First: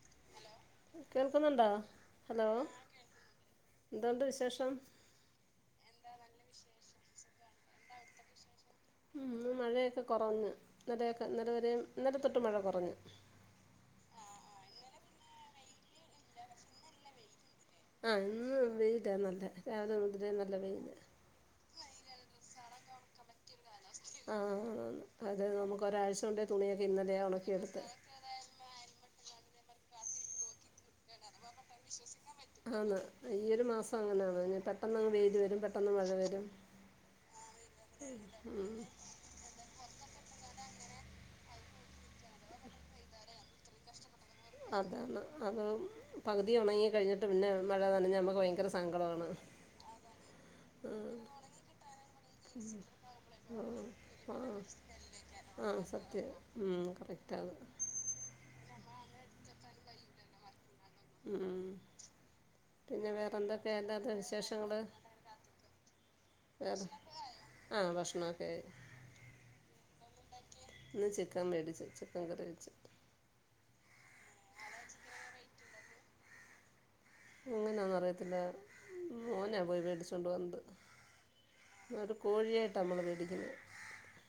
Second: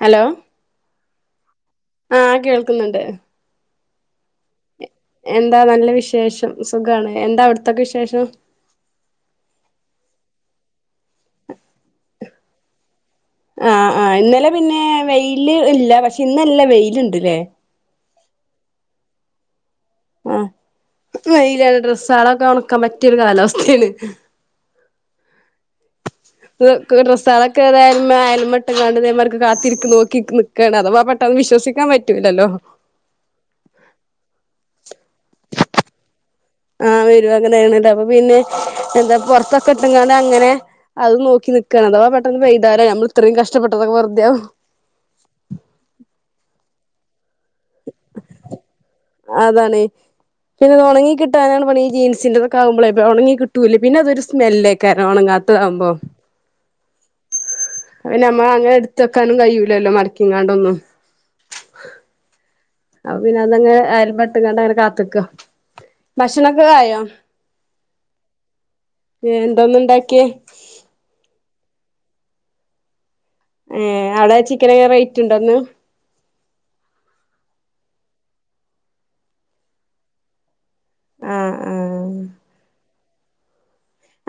Hello കേൾക്കുന്നുണ്ടോ ആ കേൾക്കുന്നുണ്ട് എന്തുകൊണ്ട് വിശേഷം എന്താ നല്ല വിശേഷം സുഖാണ് എന്താ അവിടത്തൊക്കെ വിശേഷം ഉ മഴയൊക്കെ കുറന്ന് ഇന്നലൊക്കെ നല്ലവര ഇന്നലെ തൊട്ട മഴ കുറഞ്ഞു ആഹ് ആഹ് ഇന്നലെ പിന്നെ വെയില് ഇല്ല പക്ഷെ ഇന്നല്ല വെൽുണ്ട്ല്ലേ ആ ഇന്ന വെയിൽ നല്ല രാവിലെ മുതലേ ആ നല്ല വെയിൽ മയില ഡ്രസ്സ ആളൊക്കെ കണക്കാൻ പറ്റിയൊരു കാലാവസ്ഥയാണ് ആ അത് നമുക്ക് ഒരാഴ്ച കൊണ്ടേ തുണിയൊക്കെ ഇന്നലെയാണ് സ്ഥലൊക്കെ ഉണക്കിയെടുത്ത് തായാലും ആയാലും മട്ട കണ്ട കാത്തിരിക്ക നോക്കി നിക്കുകാണ് അഥവാ പെട്ടെന്ന്ന്ന് വിശ്സിക്കാൻ പറ്റും ആാ ഈയ ഒരു മാസം അങ്ങനെയാണ് പെട്ടന്ന്ങ്ങ് പെയ്ത് വരും പെട്ടന്ന് മഴ വരും ആ വരുവാൊെ നേണണ്ട അപ്പൊ പിന്നെ എന്താ പുൊറത്തൊക്കെ പങ്ങാണ്ട് അങ്ങനെ അത് നോക്കി നിക്കക്കാ അഥവാ പെട്ടെന്ന് പെയ്താൽ നമ്മൾ ഇത്രയും കഷ്ടപ്പെട്ടൊക്കെുതാും അതാണ് അത് പകുതി ഉണങ്ങി കഴിഞ്ഞിട്ട് പിന്നെ മഴ നഞ്ഞാൽ നമുക്ക് ഭയങ്കര സങ്കടമാണ് പിന്നെതു ഉണങ്ങിട്ടാനാണ് പണി ഈ ജീൻസിന്റെറൊക്കെ ആകുമ്പോേ ഉണങ്ങി കിട്ടൂല്ല പിന്നെ അതരു ആ സ്മെല്ലൊക്കൊയിരുന്നു ഉണങ്ങൻ ആ സത്യം ഉം കറക്റ്റ് ആ അയിന് ഞമ്മള് അങ്ങനെ എടുത്ത വെക്കാനും കഴിയൂല്ലല്ലോ. മരക്കിങ്ങാണ്ടൊന്നും! ഉം! അ പിന്നെ വേറെന്തൊക്കെ അതങ്ങ് അല്ലാതെ അയാലും പെട്ടങ്ങണ്ട വിശേഷങ്ങൾ അങ്ങനെ കാത്തിക്കോ! ഭക്ഷണൊക്കെ വേറെ ആ ഭക്ഷണമൊക്കെ ആയി ആയഎന്തോന്ന് ഇണ്ടാക്കിയ? ഇന്ന് ചിക്കൻ മേടിച്ചു. ചിക്കൻ കറി വെച്ചു! ഏ അവിടെ ചിക്കനൊക്കെ റേറ്റ് ഉണ്ടെന്ന്? അങ്ങനെയന്നും അറിയത്തില്ല. മോനാ പോയി പേടിച്ചൊണ്ട് വന്നത്! ആഹ് ഒരു ആഹ് കോഴിയായിട്ടാ നമ്മള് മേടിക്കുന്നത്!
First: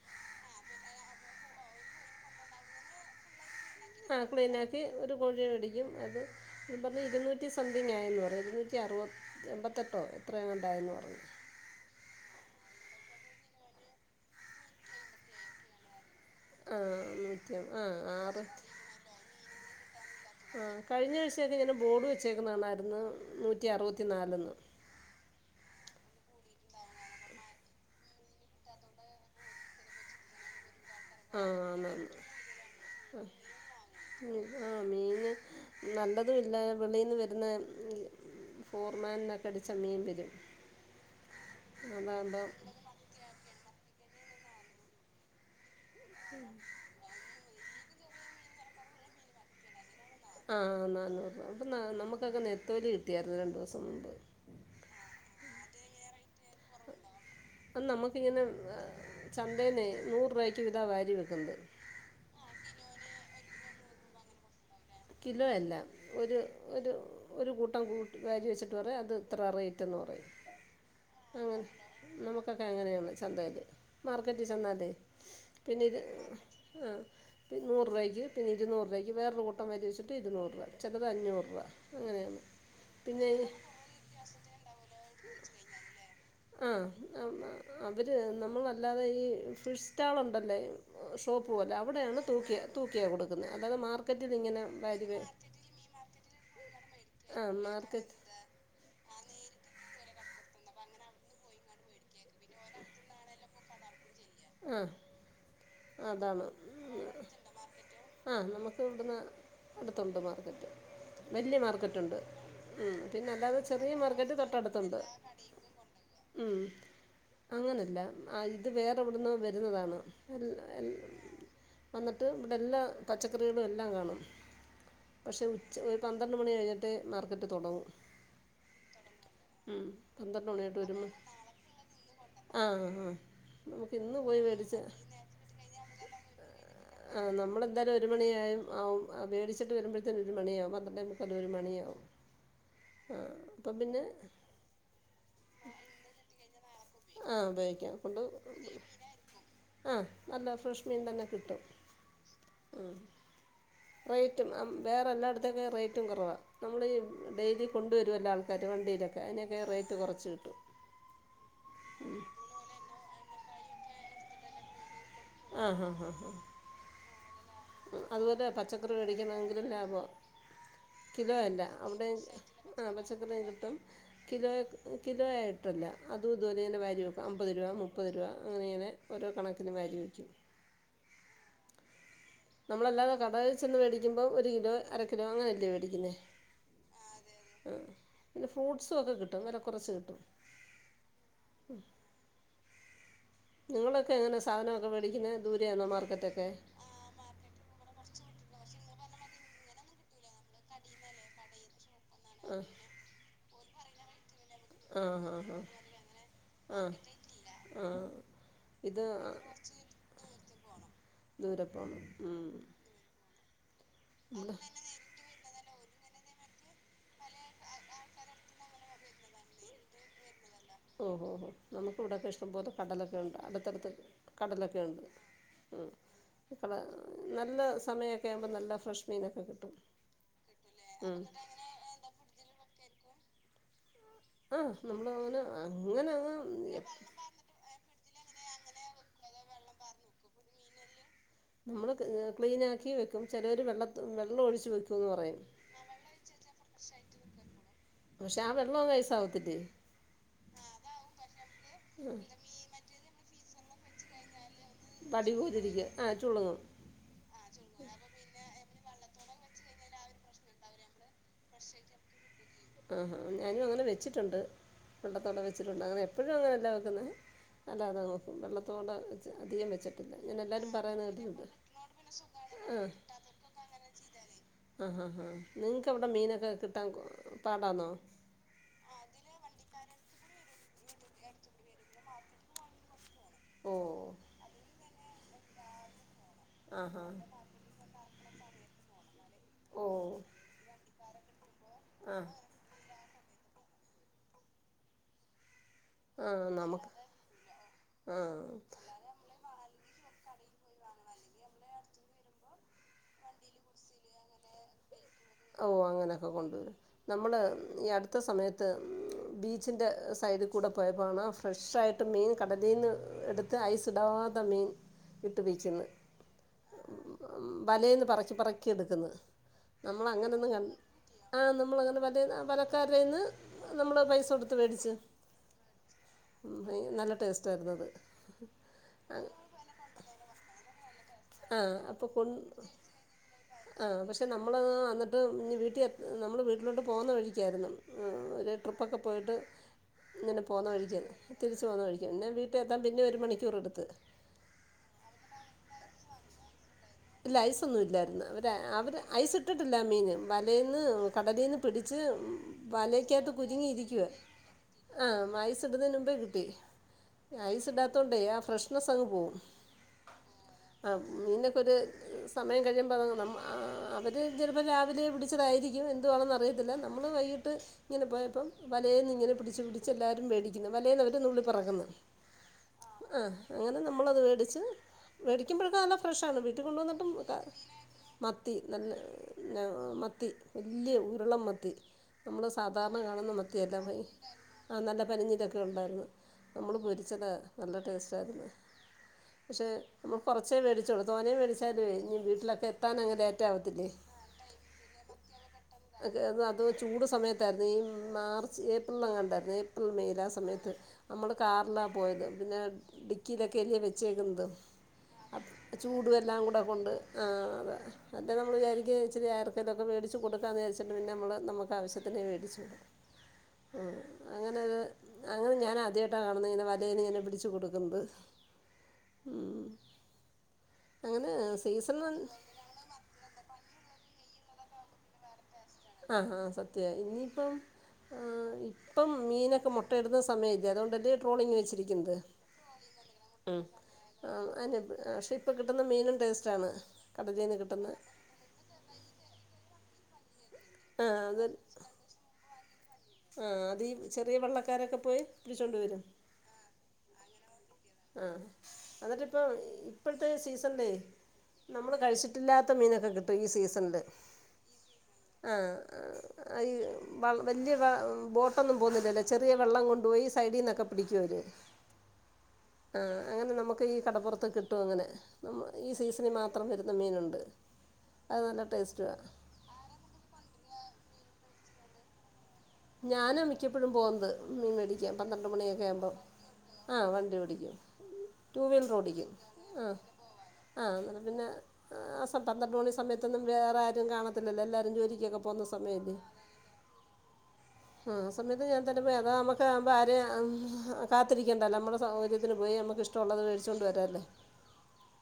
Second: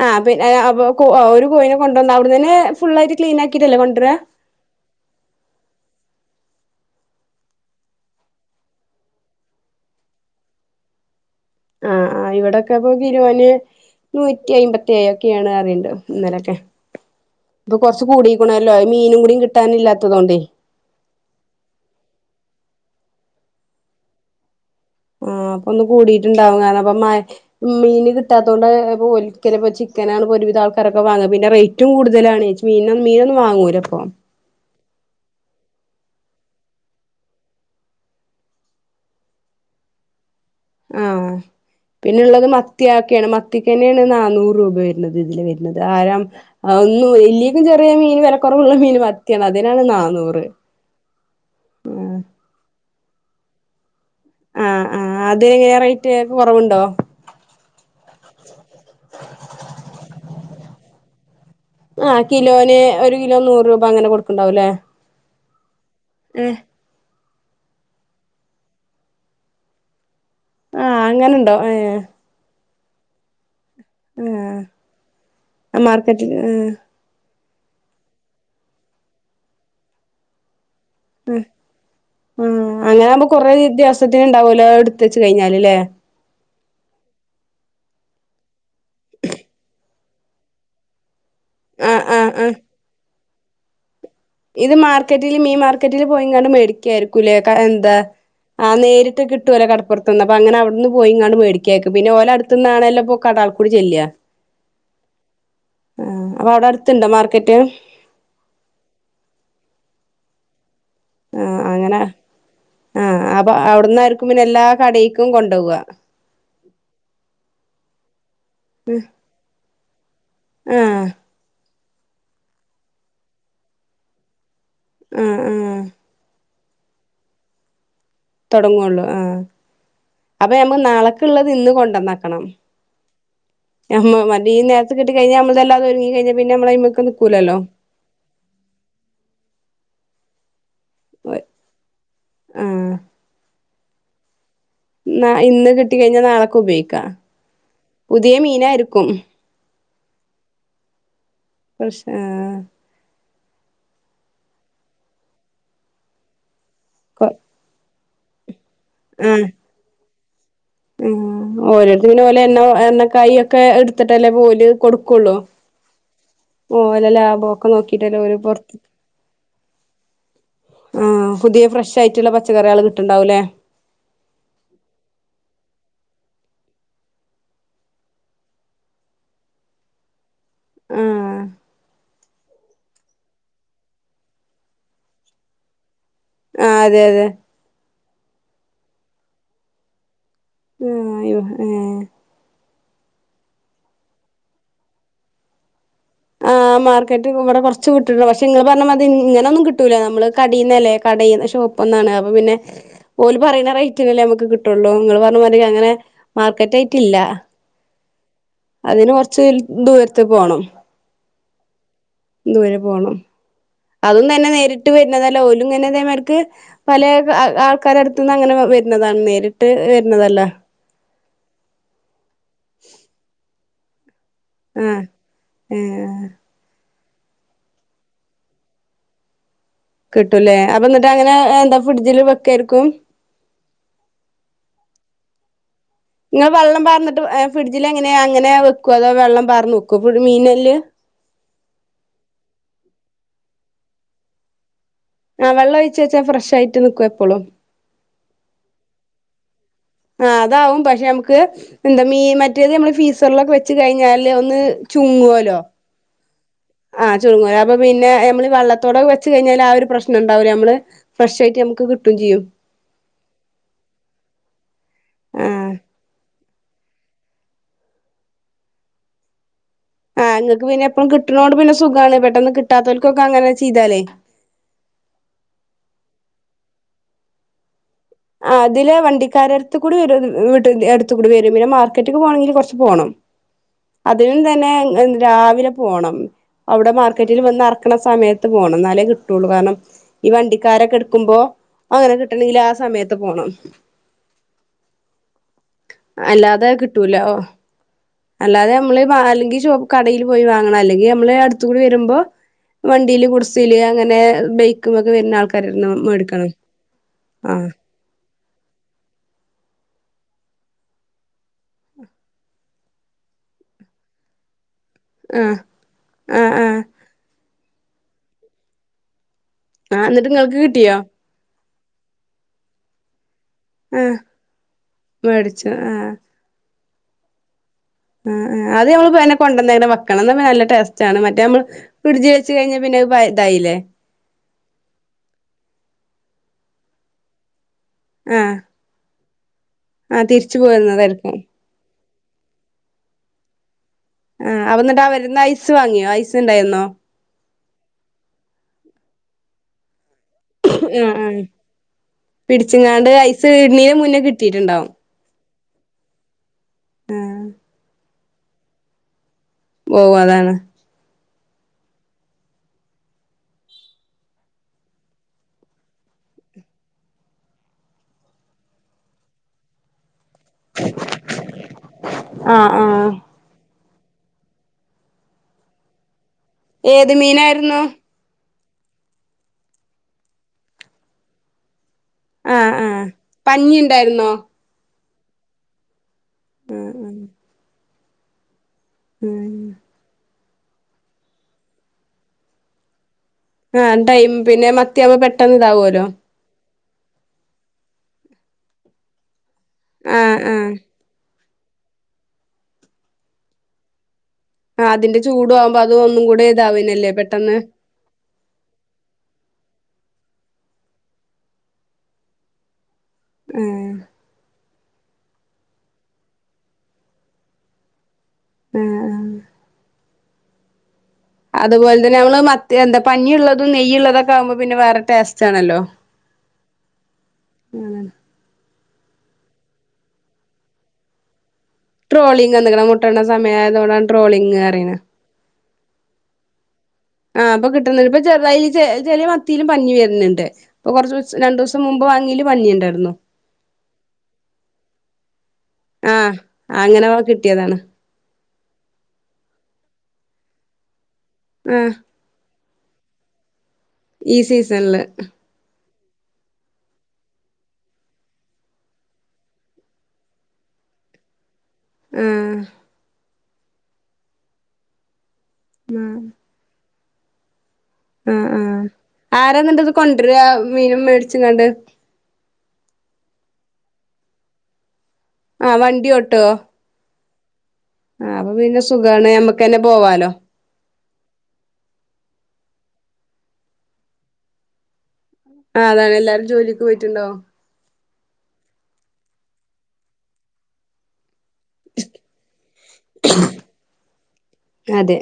ആ പിന്ന അ ഒരു കോയിനെ കൊണ്ടുവന്ന അവിടന്നെ ഫുള്ളയിട്ട് ക്ലീൻ ആക്കി! ആ ക്ലീനാക്കി ഒരു കോഴി മേടിക്കും. അത്! പറഞ്ഞ് ഇരുന്നൂറ്റി സംതിങ് ആയന്ന് പറഞ്ഞു. ഇരുന്നൂറ്റി അറുപ എൺപത്തെട്ടോ എത്രയെങ്ങാണ്ടായെന്ന് പറഞ്ഞു! ആ ആ ഇവിടെൊക്കെപ്പോ ഗരുവാന് നൂറ്റി അമ്പത്തിയേഴ് ഒക്കെയാണ് അറിയണ്ട്! ഇന്നലൊക്കെ ആ നൂറ്റി ഇപ്പൊ ആ കൊറച്ചു ആറ് കൂടിക്കണല്ലോ മീനും കൂടിയും കിട്ടാന ഇല്ലാത്തതോണ്ടേ! ആ കഴിഞ്ഞ ദിവസൊക്കെ ഇങ്ങനെ ബോർഡ് വെച്ചേക്കുന്ന കാണായിരുന്നു. നൂറ്റി അറുപത്തിനാലെന്ന്! ആഹ്! അപ്പൊ ഇന്ന് കൂടിട്ടുണ്ടാവും. കാരണം അപ്പൊ മീന് കിട്ടാത്തതു കൊണ്ട് ഒലിക്കല! ചനാണ് ഒരുവിധ ആൾക്കാരൊക്കെ വാങ്ങുന്നത്. ആ പിന്നെ റേറ്റും ആന്നാന്ന് കൂടുതലാണ് ചേച്ചി മീന മീനൊന്നും വാങ്ങൂല ഇപ്പൊ! ആഹ മീന് നല്ലതും ഇല്ല വെളിന്ന് വരുന്ന! ഫോർമാലിനൊക്കെ അടിച്ച മീൻ വരും! ആഹ്! അതാകുമ്പം പിന്നെള്ളത് മത്തിയാക്കിയാണ്. മത്തിക്ക് തന്നെയാണ് നന്നൂറ് രൂപ വരുന്നത്! ഇതില് വ അത് താരം ഒന്നും വലിയേക്കും ചെറിയ മീൻ വിലക്കറവുള്ള മീൻ മത്തിയാണ് അതിനാണ് നാ ആഹ് നന്നൂറ് രൂപ ഇപ്പൊ നമുക്കൊക്കെ നെത്തോലി കിട്ടിയായിരുന്നു. രണ്ടു ദിവസം മുമ്പ്! ആ ആ അതി റേറ്റ് കുറവുണ്ടോ? ഇങ്ങനേം ചന്തേന്നേ നൂറ് രൂപക്ക് ഇതാ വാരി വെക്കണ് ആഹ് കിലോന് ഒരു കിലോ നൂറ് രൂപ അങ്ങനെ കൊടുക്കണ്ടാവുംല്ലേ? കിലോയല്ല ഒരു ഏഹ് ഒരു! ഒരു കൂട്ടം കൂട്ട വാരിവെച്ചിട്ട് പറയും അത് ഇത്ര റേറ്റ്ന്ന് പറയും. ആ അങ്ങനെുണ്ടോ ഏ? അ അങ്ങനെയാണ് ചന്തേല് മാർക്കറ്റി ചെന്നാലെ പിന്നെ ഇത് മാർക്കറ്റിൽ ആ നൂറുരൂപയ്ക്ക് പിന്നെ ഇര്ന്നൂറ് രൂപക്ക് വേറൊരു കൂട്ടം വച്ചിട്ട് ഇര്ന്നൂറ് രൂപ! ചിലത് അഞ്ഞൂറ് രൂപ അങ്ങനെയാണ് ആ പിന്നെ അങ്ങനാവുമ്പോ ഈ കൊറെ വ്യത്യാസത്തിന് ഉണ്ടാവൂലെ എടുത്തെ! കഴിഞ്ഞാലല്ലേ? ആ! അവര് നമ്മളല്ലാതെ ഈ ഫിഷ് സ്റ്റാൾ ഉണ്ടല്ലോ? ഷോപ്പു പോലെ. ആ ആ അവിടെയാണ് ആ തൂക്കിയ തൂക്കിയാ കൊടുക്കുന്നത്. അല്ലാതെ മാർ ഇത് മാർക്കറ്റില് മീൻ മാർക്കറ്റില് പോയെങ്ങാനും മേടിക്കായിരിക്കൂല്ലേ? ആ ക്കാ എന്താ? മാർക്കറ്റ് ആ നേരി കിട്ടുവല്ലോ കടപ്പുറത്ത്നിന്ന് അങ്ങനെ അവിടുന്ന് പോയി എങ്ങാനുംമേടിക്കിയ രിക്കും പിന്നെ ഓല അടുത്തന്നാണെല്ല ഇ കടൽ കൂടി ചെല്ല. ആ അതാണ്! അപ്പൊ അവിടെ അടുത്തുണ്ടോ മാർക്കറ്റ് ആ! നമ്മക്ക് ഇവിടുന്ന്! അടുത്തുണ്ട് മാർക്കറ്റ്. ആ വലിയ അങ്ങനെ മാർക്കറ്റുണ്ട്. ആ പിന്നെ അപ്പൊ അല്ലാതെ ചെറിയ അവിടന്നായിരിക്കും മാർക്കറ്റ് പിന്നെ എല്ലാ തൊട്ടടുത്തുണ്ട് കടക്കും കൊണ്ട പോവാ! ഉം. അങ്ങനല്ല! ഇതെവിടുന്നോ വരുന്നതാണ്! ആ വന്നിട്ട് ഇവിടെ എല്ലാ പച്ചക്കറികളും എല്ലാം കാണും. ആ പക്ഷേ ആ ഉച്ച ഒരു പന്ത്രണ്ട് മണി കഴിഞ്ഞിട്ട്! ത്തെ മാർക്കറ്റ് തുടങ്ങും. തുടങ്ങള്ളൂ ആ ഉം. പന്ത്രണ്ട് അപ്പൊ മണിയായിട്ട് ഞമ്മള് ഒരു മ- നാളക്കള്ളത് ഇന്ന് കൊണ്ടന്നക്കണം! ആ ആ നമുക്ക് ഇന്ന് മ്മ പോയി ഈ മേടിച്ച് നേരത്തെ കിട്ടി കഴിഞ്ഞ നമ്മളതെല്ലാതും ഒരുങ്ങി കഴിഞ്ഞാ പിന്നെ നമ്മള വെക്കാൻ ആ നികൂല്ലല്ലോ! നമ്മളെന്തായാലും ഒരു [unintelligible] [unintelligible] അപ്പം പിന്നെ? ന ഇന്ന് കിട്ട കഴിഞ്ഞാ നാളക്കെ ഉപയോഗിക്കാം ആ ഉപയോഗിക്കാം കൊണ്ട് പുതിയ മീനരിക്കും ആ നല്ല ഫ്രഷ് മീൻ തന്നെ കിട്ടും ഫ്രഷ് ഏഹ് റേറ്റും വേറെ എല്ലായിടത്തേക്കെ റേറ്റും കുറവാാണ് നമ്മൾ കൊ ഡെയിലി കൊണ്ടുവരു എല്ല കരുവണ്ടിയിലൊക്കെ അതിനൊക്കെ റേറ്റ് കുറച്ച് കിട്ടും ഓരോരുത്തന പോലെ എണ്ണ എണ്ണക്കായ ഒക്കെ എടുത്തിട്ടല്ലേ പോല് കൊടു ആ ആ ആ ആ ഓല്ല ലാഭമൊക്കെ നോക്കിട്ടല്ലോ ഒരു പുൊറത്ത പച്ചക്കറി മേടിക്കണമെങ്കിലും ലാഭമാണ് കിലോ അല്ല അവിടെ പച്ചക്കറികള് ആ പച്ചക്കറി കിട്ടുണ്ടാവൂലേ കിട്ടും കിലോ കിലോ ആയിട്ട അല്ല അത് ഇതുോലെ ഇങ്ങനെ വാരി വെക്കും അമ്പത് രൂപ മുപ്പത് രൂ അങ്ങനെങ്ങനെ ഓരോണക്കിനും വാരി വയ്ക്കും ആ നമ്മളല്ലാതെ കട ചന്ന് മേടിക്കുമ്പോ ഒരു കിലോ അര കിലോ അങ്ങനെയല്ലേ മേടിക്കുന്നേ ആ അതെ അതെ പിന്നെ ഫ്രൂ്സും ഒക്കെ കിട്ടും വില കുറച്ച് കിട്ടും ആ ആയോ ആ നിങ്ങളൊക്കെ എങ്ങനെ സാധനമൊക്കെ മേടിക്കുന്നത് ദൂരയാന്നോ മാർക്കറ്റൊക്കെ ആ മാർക്കറ്റ് ഇവിടെ കുറച്ച് വിട്ടുണ്ട് പക്ഷെ നിങ്ങൾ പറഞ്ഞാ മതി ഇങ്ങനൊന്നും കിട്ടൂല നമ്മള് കടയിുന്നല്ലേ കടക്ഷെ ഓനാണ് അപ്പൊ പിന്നെ ഓല പറയുന്ന റേറ്റിനല്ലേ നമുക്ക് ള്ളൂ ആ നിങ്ങൾ ആ പറഞ്ഞ ആ മാതി അങ്ങനെ മാർക്കറ്റ് ആ ആയിട്ടില്ല ആ ഇത് അതിന് കൊറച്ച് ദൂരത്ത് പോണം ദൂരെ പോണം ദൂരെ പോണം അതും തന്നെ ഇവിടെ നേരിട്ട് വരുന്നതല്ല ഓലും ങ്ങനെ തേമാേർക്ക് പല ആൾക്കാര അടുത്തന്ന് അങ്ങനെ വരുന്നതാണ് നേരിട്ട് വരുന്നതല്ല ഓഹോ ഹോ നമുക്ക് ഇവിടെക്കെ ഇഷ്ടം പോലെ കടലൊക്കെ ഉണ്ട് അടുത്തടുത്ത ആ കടലൊക്കെയുണ്ട് ഏ കട നല്ല സമയമൊക്കെ ആകുമ്പോൾ നല്ല ഫ്രഷ് മീനൊക്കെ കിട്ടും കിട്ടൂല്ലേ അപ്പ എന്നിട്ട് ഉം. അങ്ങനെ എന്താ ഫ്രിഡ്ജില് വെക്കായിരിക്കും ആഹ നമ്മൾ അങ്ങനെ അങ്ങനെങ്ങ ങ്ങനെ വെക്ക അതോ വെള്ളം പാർണ വെക്കും മീനല് നമ്മള് ക്ലീന ആക്കി വെക്കും ചിലർ വെള്ള വെള്ളം ഒഴിച്ചച്ച് വെക്കും ആഹ് വെള്ളം ഒഴിച്ച വെച്ചാ ഫ്രഷ് ആയിട്ട് നിക്കും എപ്പോളും പക്ഷെ അവ വെള്ളോ വേസ്റ്റാവത്തില്ലേ ആ അതാവും പക്ഷെ നമുക്ക് എന്താ മീൻ മറ്റേത് നമ്മള് ഫീസള്ളൊക്കെ വെച്ച് കഴിഞ്ഞാല് ഒന്ന് തടി പോലിരിക്ക ആ ചുളുങ്ങും ആഹ ചു അപ്പൊ പിന്നെ നമ്മ ഈ വള്ളത്തടെ വെച്ച് കഴിഞ്ഞാ ആ ഒരു പ്രശ്നം ഉണ്ടാവില്ല നമ്മള് ഫ്രഷ് ആയിട്ട് നമുക്ക് കിട്ടും ചെയ്യും ആഹാ ഞാനും അങ്ങനെ വെച്ചിട്ടുണ്ട് പണ്ടത്തോടെ ആ വെച്ചിട്ടുണ്ട് അങ്ങനെ എപ്പോഴും അങ്ങനെ അല്ല വെക്കുന്നെ അല്ലാതെ നോക്കും വെള്ളത്തോടെ അതികം ആഹ് നിങ്ങക്ക് പിന്നെ എപ്പും കിട്ടുന്നതോണ്ട് പിന്നെ സുഖമാണ് പെട്ടെന്ന് കിട്ടാത്തവർക്കൊക്കെ അങ്ങനെ ചെയ്താലേ ആ ആഹാ നിങ്ങക്ക് അവിടെ മീനൊക്കെ കിട്ടാൻ പാടാന്നോ ആ അതില് വണ്ടിക്കാരടുത്ത് കൂടിവരും എടുത്തൂ വരും പിന്നെ മാർക്കറ്റ പോണെങ്കിൽ കുറച്ച് പോകണം ഓ അതിന തന്നെ രാവിലെ പോണം ആ അവിടെ ഹാ മാർക്കറ്റിൽ വന്ന്റക്കണ സമയത്ത് പോണം എന്നാലേ കിട്ടുള്ളൂ കാരണം ഓ ഈ വണ്ടിക്കാരൊക്കെ എടുക്കുമ്പോ അങ്ങനെ ആ കിട്ടണെങ്കിൽ ആ സമയത്ത് ത്ത് പോണം ആ അല്ലാതെ നമുക്ക് കിട്ടൂല ഓ ആ അല്ലാതെ നമ്മള് അല്ലെങ്കി കടൽ പോയി വാങ്ങണം അല്ലെങ്കിൽ നമ്മള് അടുത്ത കൂടി വരുമ്പോ വണ്ടിയില് കുർസിയില് അങ്ങനെ ബൈക്ക് ഓ അങ്ങനെയൊക്കെ കൊണ്ടുവരും നമ്മള് ആഹ് ഈ അടു ത്ത സമയത്ത് ബീച്ചിൻ്റെ സൈഡിൽ കൂടെ പോയപ്പോഴാണ് ഫ്രഷായിട്ട് മീൻ കടലിന്ന് എടുത്ത് ഐസടവാത മീൻ ആഹ് ഇട്ടുപീച്ചന്ന് ആഹ് ആഹ് വലേന്ന് പറക്കി പറക്കി എടുക്കുന്ന് ആ എന്നിട്ട് നിങ്ങൾക്ക് കിട്ടിയോ നമ്മളെങ്ങനെ വലേന്ന് വലക്കാരിടെന്ന് ആ മേടിച്ചു ആഹാ ഉം, നല്ല ടേസ്റ്റായിരുന്നത് ആ ആ അത് നമ്മള് മീനെ കൊണ്ടേന്ന് വെക്കണം നല്ല ടേസ്റ്റ് ആണ് മറ്റേ ആ നമ്മള് അപ്പൊ കൊ ഫ്രിഡ്ജ് വെച്ച് കഴിഞ്ഞാ പിന്നെ അത് പ ഇതായില്ലേ ആ പക്ഷെ നമ്മള് അത് വന്നിട്ട് ഇങ്ങു വീട്ടിൽ എ നമ്മള് വീട്ടിലോട്ട് പോകുന്ന വഴിക്കായിരുന്നു ഒരു ആഹ് ട്രിപ്പൊക്കെ പോയിട്ട് ആഹ് ഇങ്ങനെ തിരിച്ചു പോന്ന പോരുന്നതായിരിക്കും വഴിക്കാന്ന് തിരിച്ചു വഴിക്കാണ് പിന്നെ വീട്ടിലെത്താൻ പിന്നെ ഒരു മണിക്കൂർ എടുത്ത് ആ എന്നിട്ട് ആ വരുന്ന ഐസ് വാങ്ങിയോ ഐസ് ഉണ്ടായിരുന്നോ ഐസ് ഒന്നും ഇല്ലായിരുന്നു അവര് അവര് ഐസ് ഇട്ടിട്ടില്ല മീൻ വലേന്ന് ആഹ് ആഹ് കടലിന്ന് പിടിച്ച് പിടിച്ചിങ്ങാണ്ട് വലക്കാകത്ത് ഐസ് കുരുങ്ങി ഇടുന്നീന് ഇരിക്കുവാ മുന്നേ കിട്ടിയിട്ടുണ്ടാവും ആ ഐസ് ഇടുന്നതിനു മുമ്പേ കിട്ടി ഐസ് ഇടാത്തോണ്ടേ ആ ഫ്രഷ്നസ്സ് അങ്ങ് പോവും പോകും അതാണ് ആ മീനിനൊക്കെ ഒരു സമയം കഴിയുമ്പോൾ അതങ്ങ് അവര് ചിലപ്പോൾ രാവിലെ പിടിച്ചതായിരിക്കും എന്തുവാണെന്ന് അറിയത്തില്ല നമ്മ നമ്മൾ വൈകിട്ട് ഇങ്ങനെ പോയപ്പം വലേന്ന് ഇങ്ങനെ പിടിച്ച് പിടിച്ച് എല്ലാ വേടിക്കുന്നെ വലേന്ന് അവര് നുള്ളി പറക്കുന്ന് ആഹ് ആഹ് ആ അങ്ങനെ നമ്മ നമ്മള് അത് മേടിച്ച് വേടിക്കുമ്പോഴക്കെ നല്ല ഫ്രഷാണ് വീട്ടിൽ കൊണ്ടുവന്നിട്ടും ഏത് മ മീനായിരുന്നു മത്തി നല്ല മത്തി വലിയ ഉരുളം മത്തി നമ്മള് ആഹ് സാധാരണ ആഹ് കാണുന്ന പഞ്ഞി മത്തിയല്ല ഉണ്ടായിരുന്നോ ആ നല്ല പരിഞ്ഞിലൊക്കെ ഉണ്ടാരുന്ന് നമ്മള് ആഹ് ആഹ് പൊരിച്ചതാ നല്ല ടേസ്റ്റാരുന്ന് പക്ഷെ ഉം ന കൊറച്ചേ വേടിച്ചോളൂ തോനെ വേടിച്ചാലുമേ ഇനി വീട്ടിലൊക്കെ എത്താൻ അങ്ങനെ ആ ടൈം പിന്നെ മത്തിയാവുമ്പോ പെട്ടെന്ന് ഇതാവല്ലോ അത് ചൂട് സമയത്തായിരുന്നു ഈ മാർച്ച് ഏപ്രിൽ എങ്ങാണ്ടായിരുന്നു ഏപ്രിൽ മെയില് ആ ആഹ് ആഹ് സമയത്ത് നമ്മള് കാറിലാ പോയത് പിന്നെ ഡിക്കിയിലൊക്കെയല്ലേ വെച്ച് ആ അതിന്റെ ചൂട് ആവുമ്പോ അതു അങ്ങ് എല്ലാം കൂടെ കൊണ്ട് ആ അതാ അല്ലെ നമ്മൾ വിചാരിക്കും ഇച്ചിരി ആർക്കെലൊക്കെ മേടിച്ച് വെച്ച് കൊടുക്കാന്ന് വിചാരിച്ചിട്ട് പിന്നെ നമ്മള് നമ്മക്ക് ആവശ്യത്തിനേ മേടിച്ചു ഉം അത് അങ്ങനെ ഞാൻ ആദ്യയിട്ടാണ് കാണുന്നേ ഇങ്ങനെ വലേന്ന് ഇങ്ങനെ പിടിച്ച് കൊടുക്കുന്നത് ആ ആ അങ്ങനെ അതുപോലെ തന്നെ സീസൺ നമ്മള് മത്തി എന്താ പഞ്ഞിയുള്ളതും നെയ്യുള്ളതൊക്കെ ആകുമ്പോ പിന്നെ വേറെ ടേ സ്റ്റ് ആണല്ലോ ത്തെ ഇനി അങ്ങനെ ഇപ്പം മീനൊക്കെ മുട്ടയിടുന്ന സമയല്ലേ അതുകൊണ്ടല്ലേ ട്രോളിങ് വെച്ചി രിക്കുന്നത് ട്രോളിങ് വന്ന്ക്ക്ണ് മുട്ടട്ണ മു സമയായതോണ്ടാണ് ആ ട്രോളിങ് പക്ഷേ ഇപ്പൊ കിട്ടുന്ന മീനും ടേസ്റ്റ് ആണ് ആ അപ്പൊ കിട്ടുന്നണ്ട് ഇപ്പൊ ചെറുതായി ചെറിയ മത്തിയിലും പഞ്ഞി വരു ന്നുണ്ട് കുറച്ചു രണ്ടു ദിവസം മുമ്പ് വാങ്ങിയേല് പഞ്ഞിഉണ്ടാരുന്നു ആ അതീ ചെറിയ വള്ളക്കാരൊക്കെ പോയി പിടിച്ചോണ്ട് വരും ആ അങ്ങനെവാ കിട്ടിയതാണ് ആ എന്നിട്ട് ഇപ്പം ഇപ്പോഴത്തെ ഈ സീസണില്ലേ ആഹ് നമ്മള് കഴിച്ചിട്ടില്ലാത്ത മീനൊക്കെ കിട്ടും ഈ സീസനിൽ ഈ സീസണ്ല് ആ അയ് വലിയ ബോട്ടൊന്നും പോന്നുന്നില്ലല്ലോ ചെറിയ വള്ളം കൊണ്ടുപോയി സൈഡിന്ന് ഒക്കെ പിടിക്കും അവര് ആ ആ അങ്ങനെ നമുക്ക് ഈ കടപ്പുറത്ത് കിട്ടും അങ്ങനെ നാമ് ഈ സീസണിൽ മാത്രം വരും മീനുണ്ട് ആ അത് ആ നല്ല ടേസ്റ്റുമാണ് ആരാ എന്നിട്ട് അത് കൊണ്ടുവരാ മീനും മേടിച്ചങ്ങാണ്ട് ഞാനാ മിക്കപ്പോഴും പോനത് മീൻ മേടിക്കാൻ പന്ത്രണ്ട് ആഹ് മണിയക്കെ വണ്ടി ആവുമ്പോം ഓട്ടോ ആ വണ്ടി ഓടിക്കും ആഹ് അപ്പൊ ടു പിന്നെ വീലർ ഓടിക്കും സുഖാണ് ഞമ്മക്കന്നെ ആ പോവാലോ ആ അന്നരം പിന്നെ ആ സം പന്ത്രണ്ട്മണി സമയത്തൊന്നുംവേറെ ആരും കാണത്തില്ലല്ലോ എല്ലരും ജോലിക്കൊക്കെ പോകുന്ന ആ അതാണ് സമയമല്ലേ എല്ലാരും ജോലിക്ക് പോയിട്ടുണ്ടവും ആ സമയത്ത് ഞാൻ തന്നെ പോയി അതാ നമ്മക്കമ്പം ആരെയും കാ ത്തിരിക്കണ്ടല്ലോ നമ്മുടെ സൗകര്യത്തിന് പോയി നമ്മുക്ക് ഇഷ്ടവൊള്ളത് വേടിച്ചോണ്ട് വരല്ലോ അതെ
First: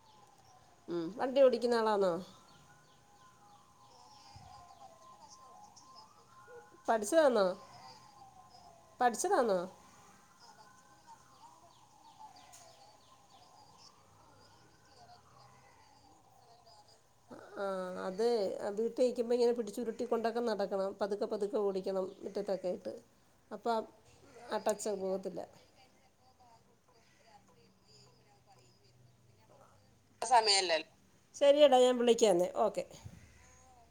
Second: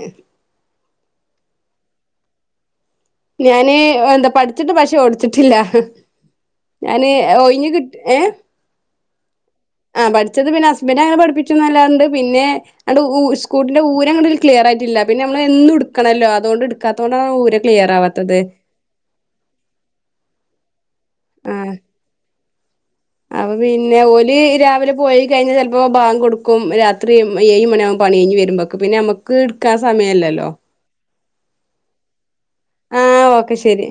ഉം വണ്ടി ഓടിക്കുന്ന ആളാന്നോ ഞാന് എന്താ പഠിച്ചിട്ട് പക്ഷെ ഓടിച്ചിട്ടില്ല ഞാന് പഠിച്ചതാണോ ഒഴിഞ് കിട്ട് ഏ പഠിച്ചതാന്നോ ആ പഠിച്ചത് പിന്നെ പിന്നെ അനെ പഠിപ്പിച്ച നല്ലാണ്ട് പിന്നെ അ ഊ സ്കൂട്ടിന്റെ ഊര അങ്ങൂ ഒരു ക്ലിയർ ആയിട്ടില്ല പിന്നെ നമ്മൾ എന്ത് എടുക്കണല്ലോ അതൊണ്ട് എഡ് ആ അതെ വീട്ടിക്കുമ്പോ ഇങ്ങനെ പിടിച്ചുരുട്ടി കൊണ്ടൊക്കെ നടക്കണം പതുക്കെ ആ പതുക്കെ ഓടിക്കണം മിറ്റതൊക്കെ അപ്പൊ പിന്നെ ഒല് രാവിലെ പോയി പോകത്തില്ല കഴിഞ്ഞൽ ചിലപ്പോ ഭാഗ്‌ കൊടുക്കും രാത്രി ഏഴു മണിയാവും പണിഴഞ്ഞ് വരുമ്പോക്ക് പിന്നെ നമ്മക്ക് എടക്കാൻ സമയല്ലല്ലോ ശരിയടാ ഞാൻ വിളിക്കന്ന ആ ഓക്കെ ശെരി